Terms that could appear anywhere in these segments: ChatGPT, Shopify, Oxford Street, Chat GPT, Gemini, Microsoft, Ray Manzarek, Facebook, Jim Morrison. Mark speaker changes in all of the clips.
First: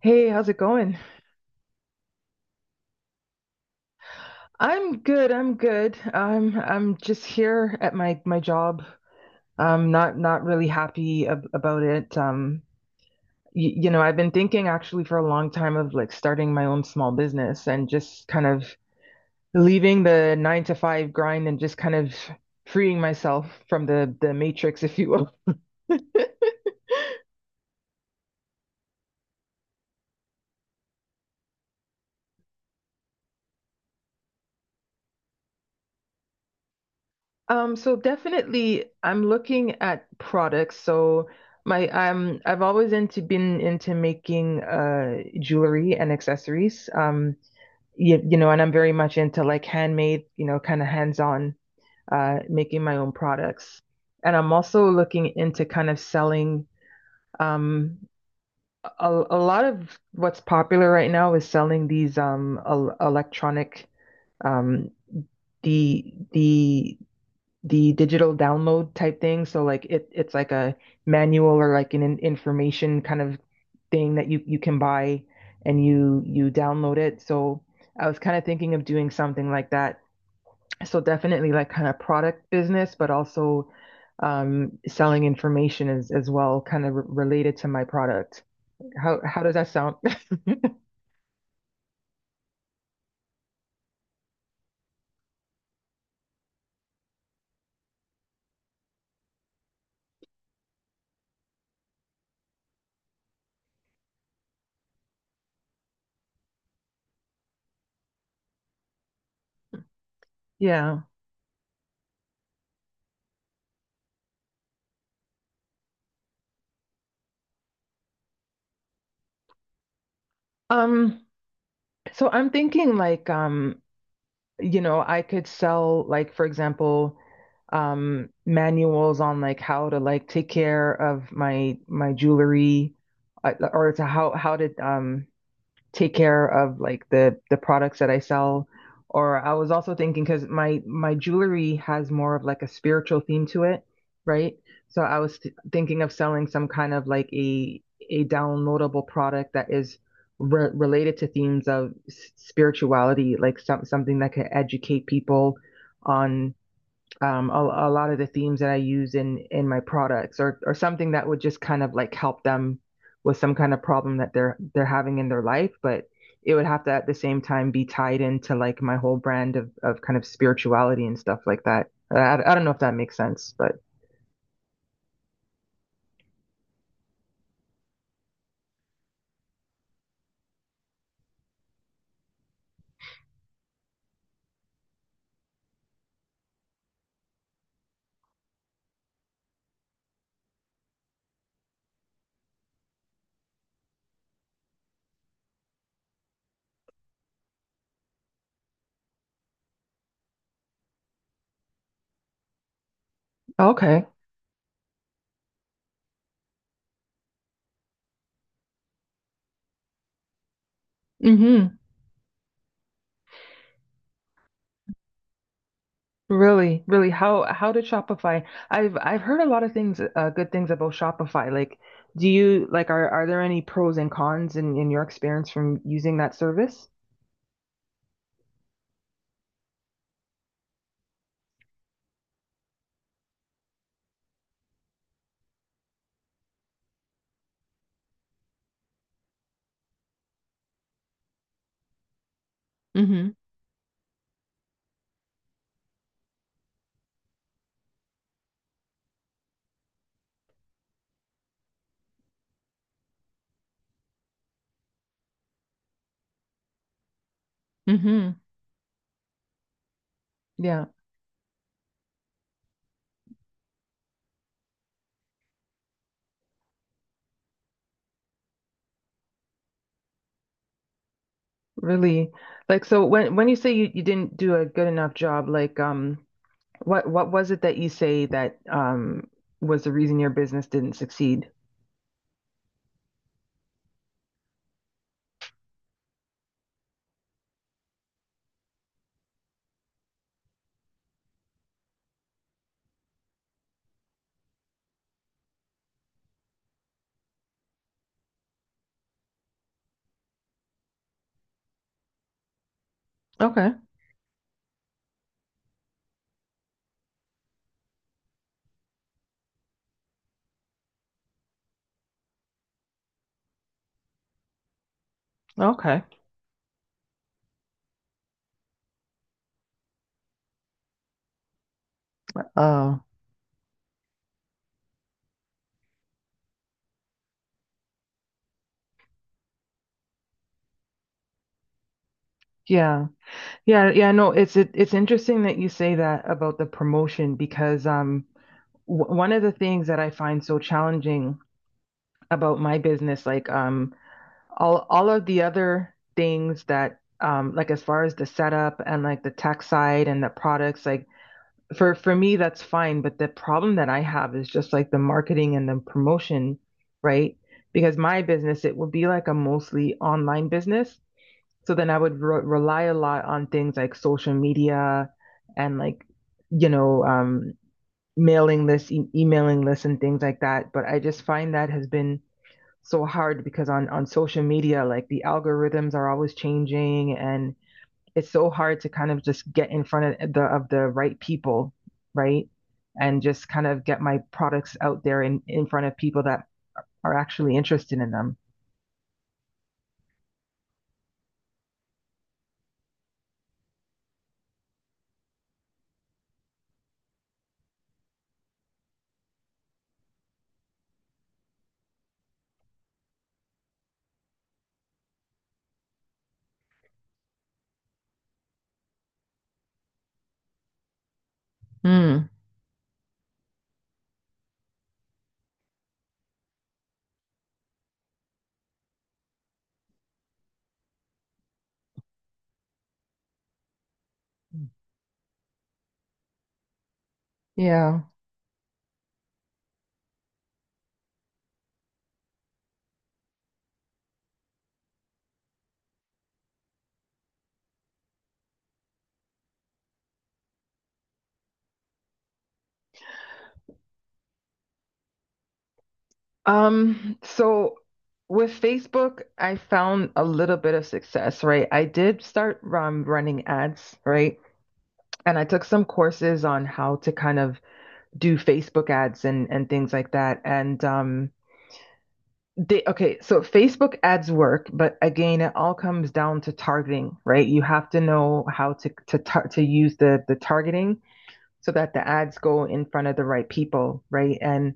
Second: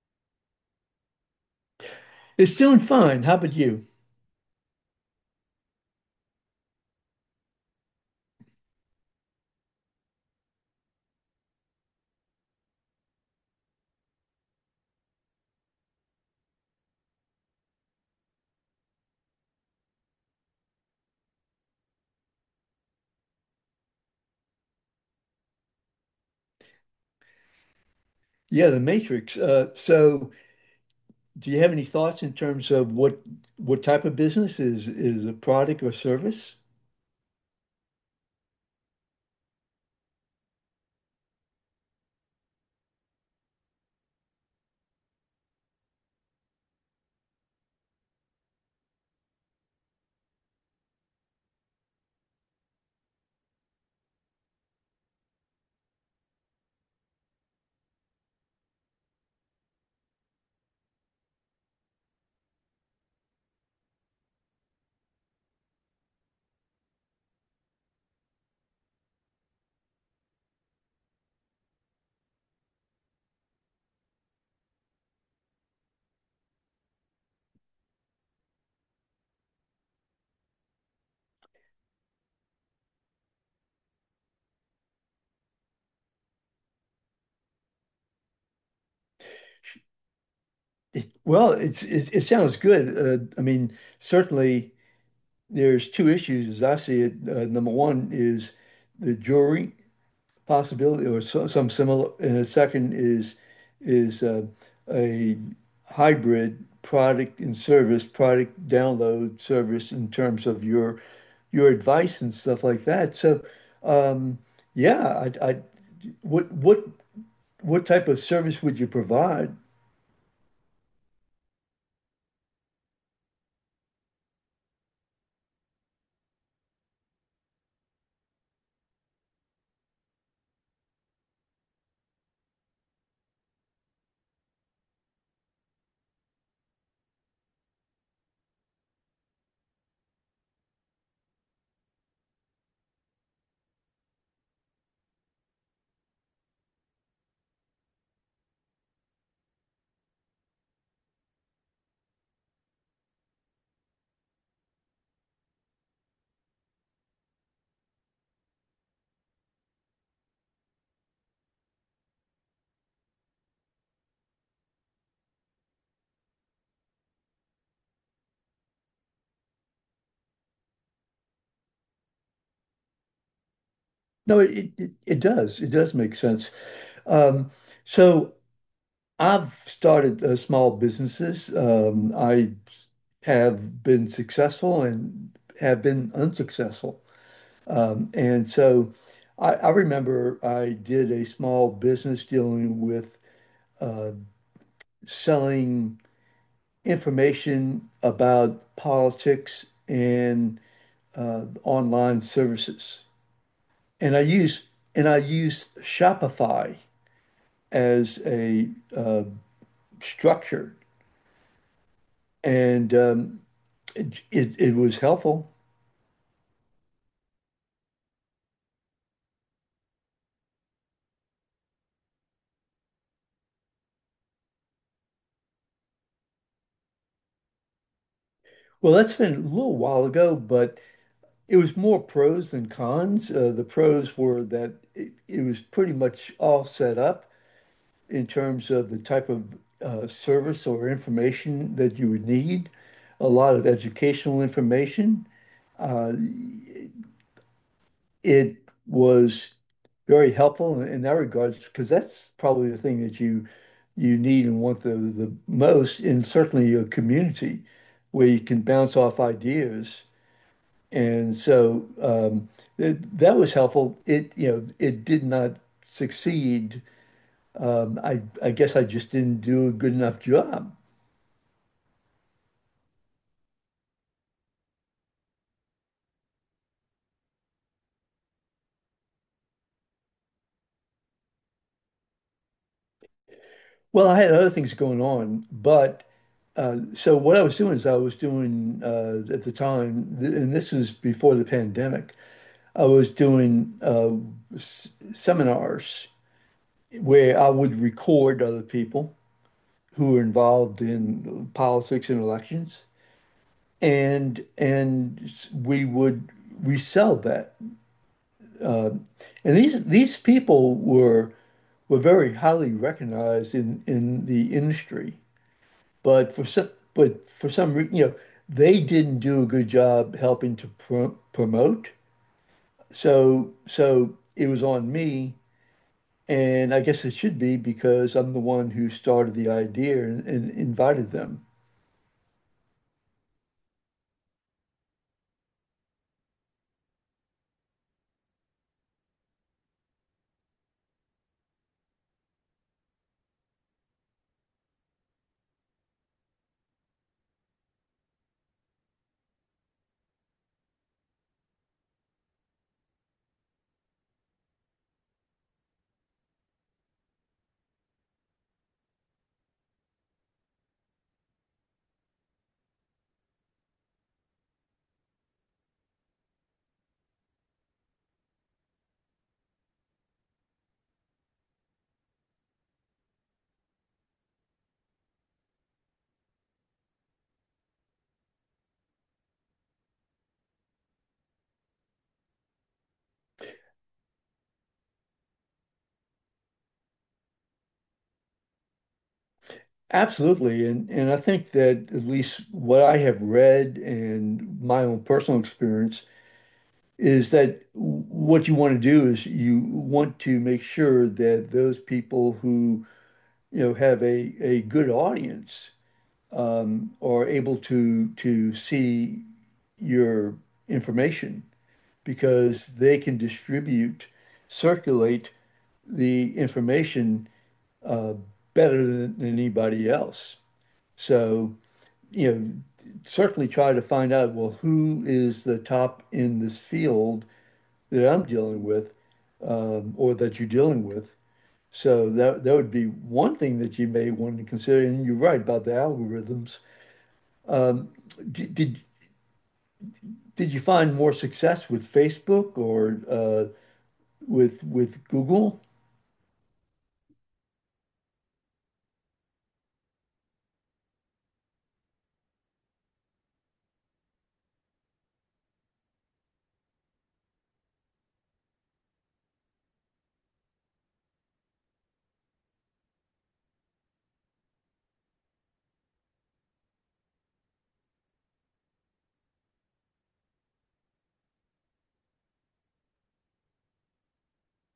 Speaker 1: Hey, how's it going?
Speaker 2: It's doing fine. How about you?
Speaker 1: I'm good. I'm good. I'm just here at my job. I'm not really happy ab about it. I've been thinking actually for a long time of like starting my own small business and just kind of leaving the nine to five grind and just kind of freeing myself from the matrix, if you will.
Speaker 2: Yeah, the Matrix. Do you have any thoughts in terms of what type of business is a product or service?
Speaker 1: So definitely I'm looking at products. So my I've always into been into making jewelry and accessories. And I'm very much into like handmade, you know, kind of hands-on making my own products. And I'm also looking into kind of selling um a lot of what's popular right now is selling these el electronic um the the the digital download type thing. So like it's like a manual or like an information kind of thing that you can buy and you download it. So I was kind of thinking of doing something like that. So definitely like kind of product business, but also selling information as well, kind of related to my product. How does that sound?
Speaker 2: Well, it sounds good. I mean, certainly there's two issues as I see it. Number one is the jury possibility or so, some similar. And a second is is uh, a hybrid product and service, product download service in terms of your
Speaker 1: Yeah.
Speaker 2: your advice and stuff like that. So, um, yeah, I what what what type of service would you provide?
Speaker 1: Um, so I'm thinking like you know, I could sell like, for example, manuals on like how to like take care of my jewelry, or to how to take care of like the products that I sell. Or I was also thinking because my jewelry has more of like a spiritual theme to it, right? So I was thinking of selling some kind of like a downloadable product that is related to themes of spirituality, like something that could educate people on a lot of the themes that I use in my products or something that would just kind of like help them with some kind of problem that they're having in their life, but it would have to at the same time be tied into like my whole brand of kind of spirituality and stuff like that. I don't know if that makes sense, but
Speaker 2: No, it does. It does make sense. Um, so I've started small businesses. I have been successful and have been unsuccessful. And so I remember I did a small business dealing with uh, selling information about politics and online services.
Speaker 1: okay.
Speaker 2: And I used Shopify as a uh, structure.
Speaker 1: Mm-hmm.
Speaker 2: And It, it it was helpful.
Speaker 1: Really, really, how did Shopify? I've heard a lot of things, good things about Shopify. Like, do you like are there any pros and cons in your experience from using that service?
Speaker 2: Well, that's been a little while ago, but it was more pros than cons. The pros were that it was pretty much all set up in terms of the type of service or information that you would need, a
Speaker 1: Mm-hmm.
Speaker 2: lot of educational information. Uh, it was very helpful in that regard because that's probably the thing that you need and want the most in certainly your community where
Speaker 1: Mm-hmm.
Speaker 2: you can bounce off ideas.
Speaker 1: Yeah.
Speaker 2: And so th that was helpful. It, you know, it did not succeed. I guess I just didn't do a good enough job.
Speaker 1: Really? Like so when you say you didn't do a good enough job, like what was it that you say that was the reason your business didn't succeed?
Speaker 2: Well, I had other things going on, but so what I was doing is I was doing at the time, th and this was before the pandemic, I was doing s seminars where I would record other people who were involved in politics and elections.
Speaker 1: Okay.
Speaker 2: And we would resell that. And these people were very highly recognized in the industry,
Speaker 1: Okay.
Speaker 2: but for some reason, you know, they didn't do a good job helping to promote.
Speaker 1: Oh.
Speaker 2: So it was on me, and I guess it should be because I'm the one who started the idea and invited them.
Speaker 1: Yeah. Yeah, yeah, no, it's interesting that you say that about the promotion because w one of the things that I find so challenging about my business like all of the other things that like as far as the setup and like the tech side and the products like for me that's fine, but the problem that I have is just like the marketing and the promotion, right? Because my business, it would be like a mostly online business. So then I would rely a lot on things like social media and like you know mailing lists, emailing lists and things like that, but I just find that has been so hard because on social media like the algorithms are always changing, and it's so hard to kind of just get in front of the right people, right? And just kind of get my products out there in front of people that are actually interested in them.
Speaker 2: Absolutely. And I think that at least what I have read and my own personal experience is that what you want to do is you want to make sure that those people who, you know, have a good audience are able to see your information
Speaker 1: Mm,
Speaker 2: because they can distribute, circulate the information uh, better than anybody else. So you know, certainly try to find out, well, who is the top in this field
Speaker 1: yeah.
Speaker 2: that I'm dealing with, or that you're dealing with. So that would be one thing that you may want to consider. And you're right about the algorithms. Did did, did you find more success with Facebook or with Google?
Speaker 1: So with Facebook, I found a little bit of success, right? I did start running ads, right? And I took some courses on how to kind of do Facebook ads and things like that. And they okay, so Facebook ads work, but again, it all comes down to targeting, right? You have to know how to tar to use the targeting so that the ads go in front of the right people, right? And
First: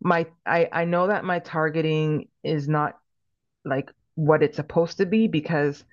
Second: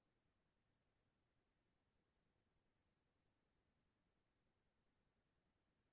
Speaker 1: my I know that my targeting is not like what it's supposed to be, because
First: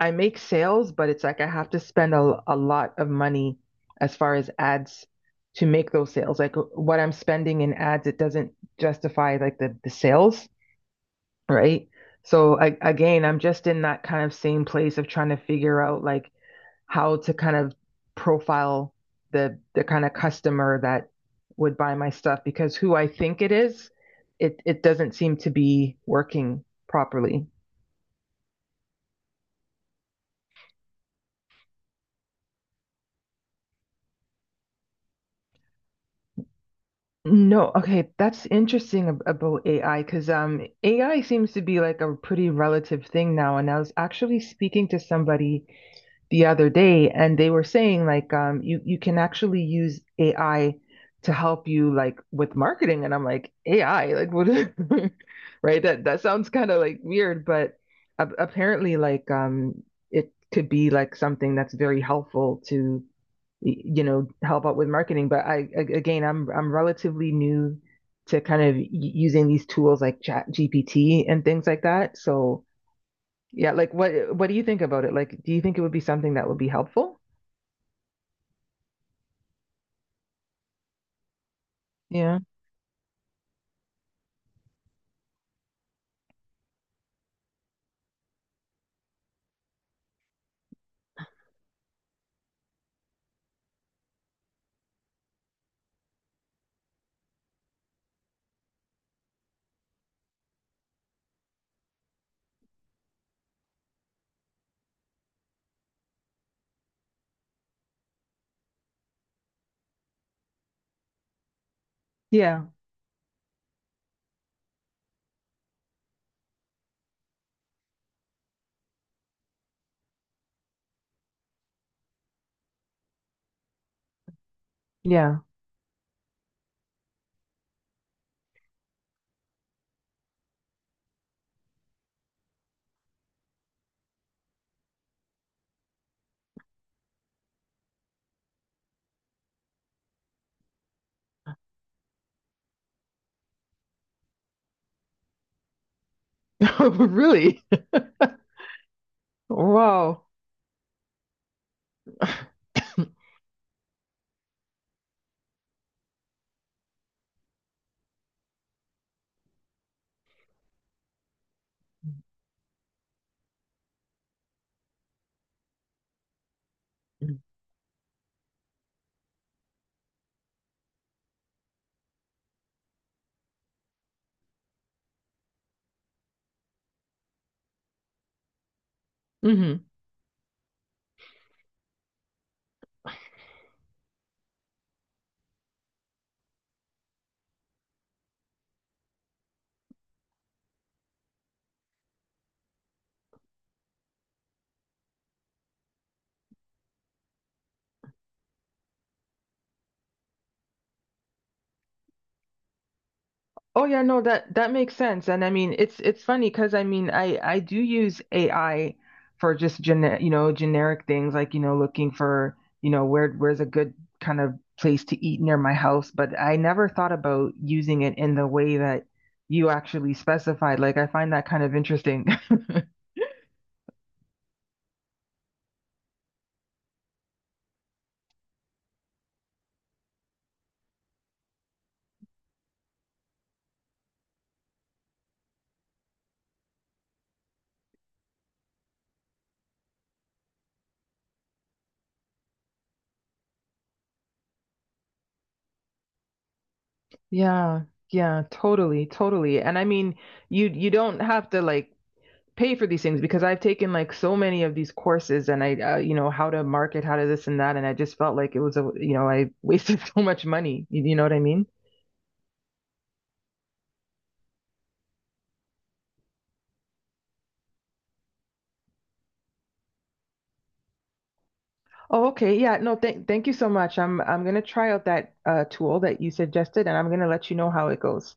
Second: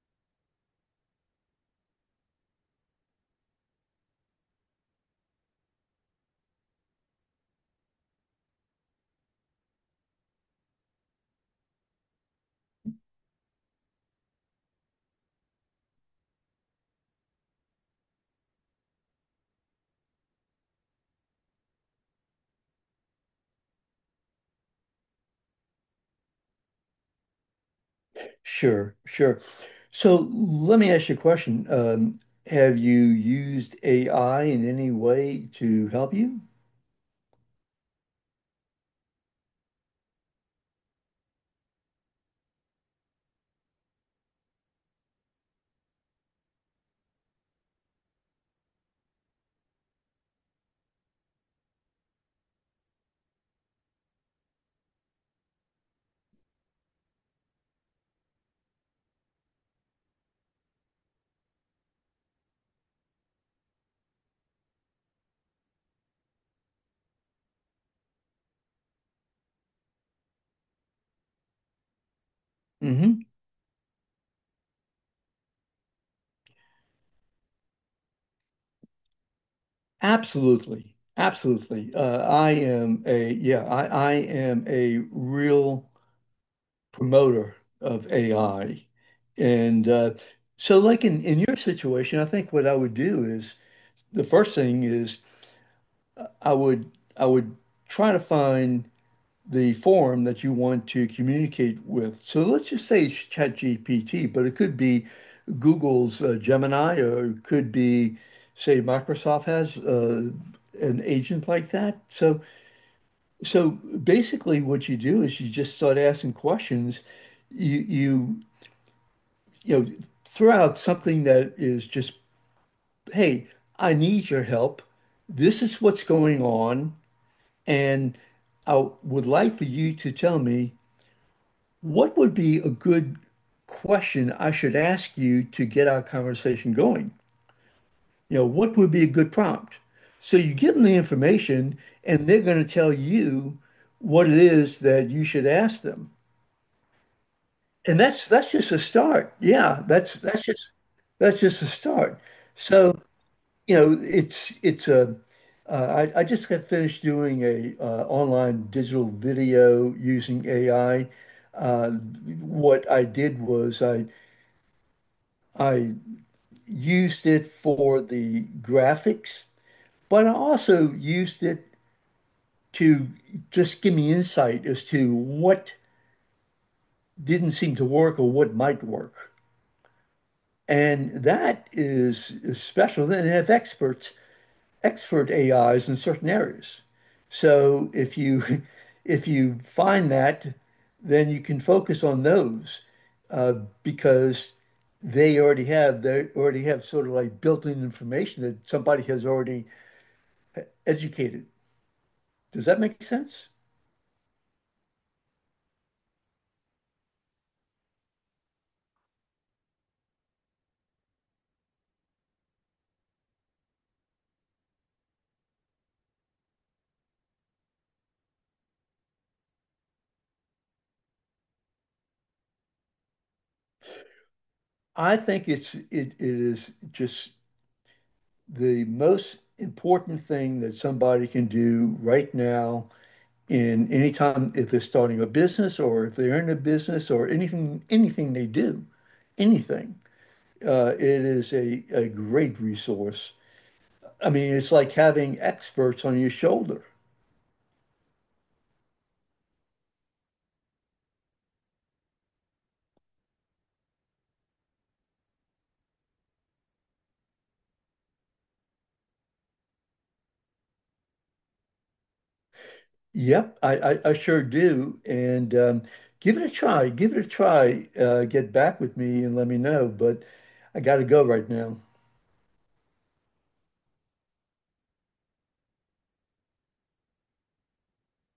Speaker 1: I make sales, but it's like I have to spend a lot of money as far as ads to make those sales. Like what I'm spending in ads, it doesn't justify like the sales, right? So I, again, I'm just in that kind of same place of trying to figure out like how to kind of profile the kind of customer that would buy my stuff, because who I think it is, it doesn't seem to be working properly.
Speaker 2: Sure, sure. So let me ask you a question. Have you used AI in any way to help you?
Speaker 1: No, okay, that's interesting about AI, because AI seems to be like a pretty relative thing now. And I was actually speaking to somebody the other day, and they were saying like you can actually use AI to help you like with marketing, and I'm like AI like what is right, that that sounds kind of like weird, but a apparently like it could be like something that's very helpful to you know help out with marketing. But I again I'm relatively new to kind of using these tools like Chat GPT and things like that, so.
Speaker 2: Hmm.
Speaker 1: Yeah, like what do you think about it? Like, do you think it would be something that would be helpful?
Speaker 2: Absolutely. Absolutely. Uh,
Speaker 1: Yeah.
Speaker 2: I am a yeah, I, I am a real promoter of AI. And so like in your situation, I think what I would do is the first thing is I would I would try to find the forum that you want to communicate with. So let's just say it's ChatGPT, but it could be Google's Gemini or it could be say Microsoft has an agent like that. So
Speaker 1: Yeah.
Speaker 2: Basically, what you do is you just start asking questions. You you you know, throw out something that is just, hey, I need your help.
Speaker 1: Yeah.
Speaker 2: This is what's going on, and I would like for you to tell me what would be a good question I should ask you to get our conversation going. You know, what would be a good prompt? So you give them the information, and they're going to tell you what it is that you should ask them.
Speaker 1: Really?
Speaker 2: And that's just a start. Yeah,
Speaker 1: Wow.
Speaker 2: that's just a start. So, you know, it's a I just got finished doing a online digital video using AI. Uh, what I did was I used it for the graphics, but I also used it to just give me insight as to what didn't seem to work or what might work.
Speaker 1: Hmm.
Speaker 2: And that is special. Then they have experts, expert AIs in certain areas. So if you if you find that, then you can focus on those uh, because they already have sort of like built-in information that somebody has already educated. Does that make sense?
Speaker 1: Oh yeah, no, that makes sense. And I mean, it's funny because I mean, I do use AI for just gene you know, generic things like, you know, looking for, you know, where's a good kind of place to eat near my house, but I never thought about using it in the way that you actually specified. Like, I find that kind of interesting.
Speaker 2: I think it is just the most important thing that somebody can do right now in any time if they're starting a business or if they're in a business or anything, anything they do, anything. It is a great resource. I mean, it's like having experts on your shoulder.
Speaker 1: Yeah, yeah, totally, totally. And I mean, you don't have to like pay for these things because I've taken like so many of these courses, and I you know how to market, how to this and that, and I just felt like it was a I wasted so much money. You know what I mean?
Speaker 2: Yep, I sure do. And Give it a try. Give it a try. Get back with me and let me know. But I got to go right now.
Speaker 1: Oh, okay. Yeah, no, thank you so much. I'm gonna try out that tool that you suggested, and I'm gonna let you know how it goes.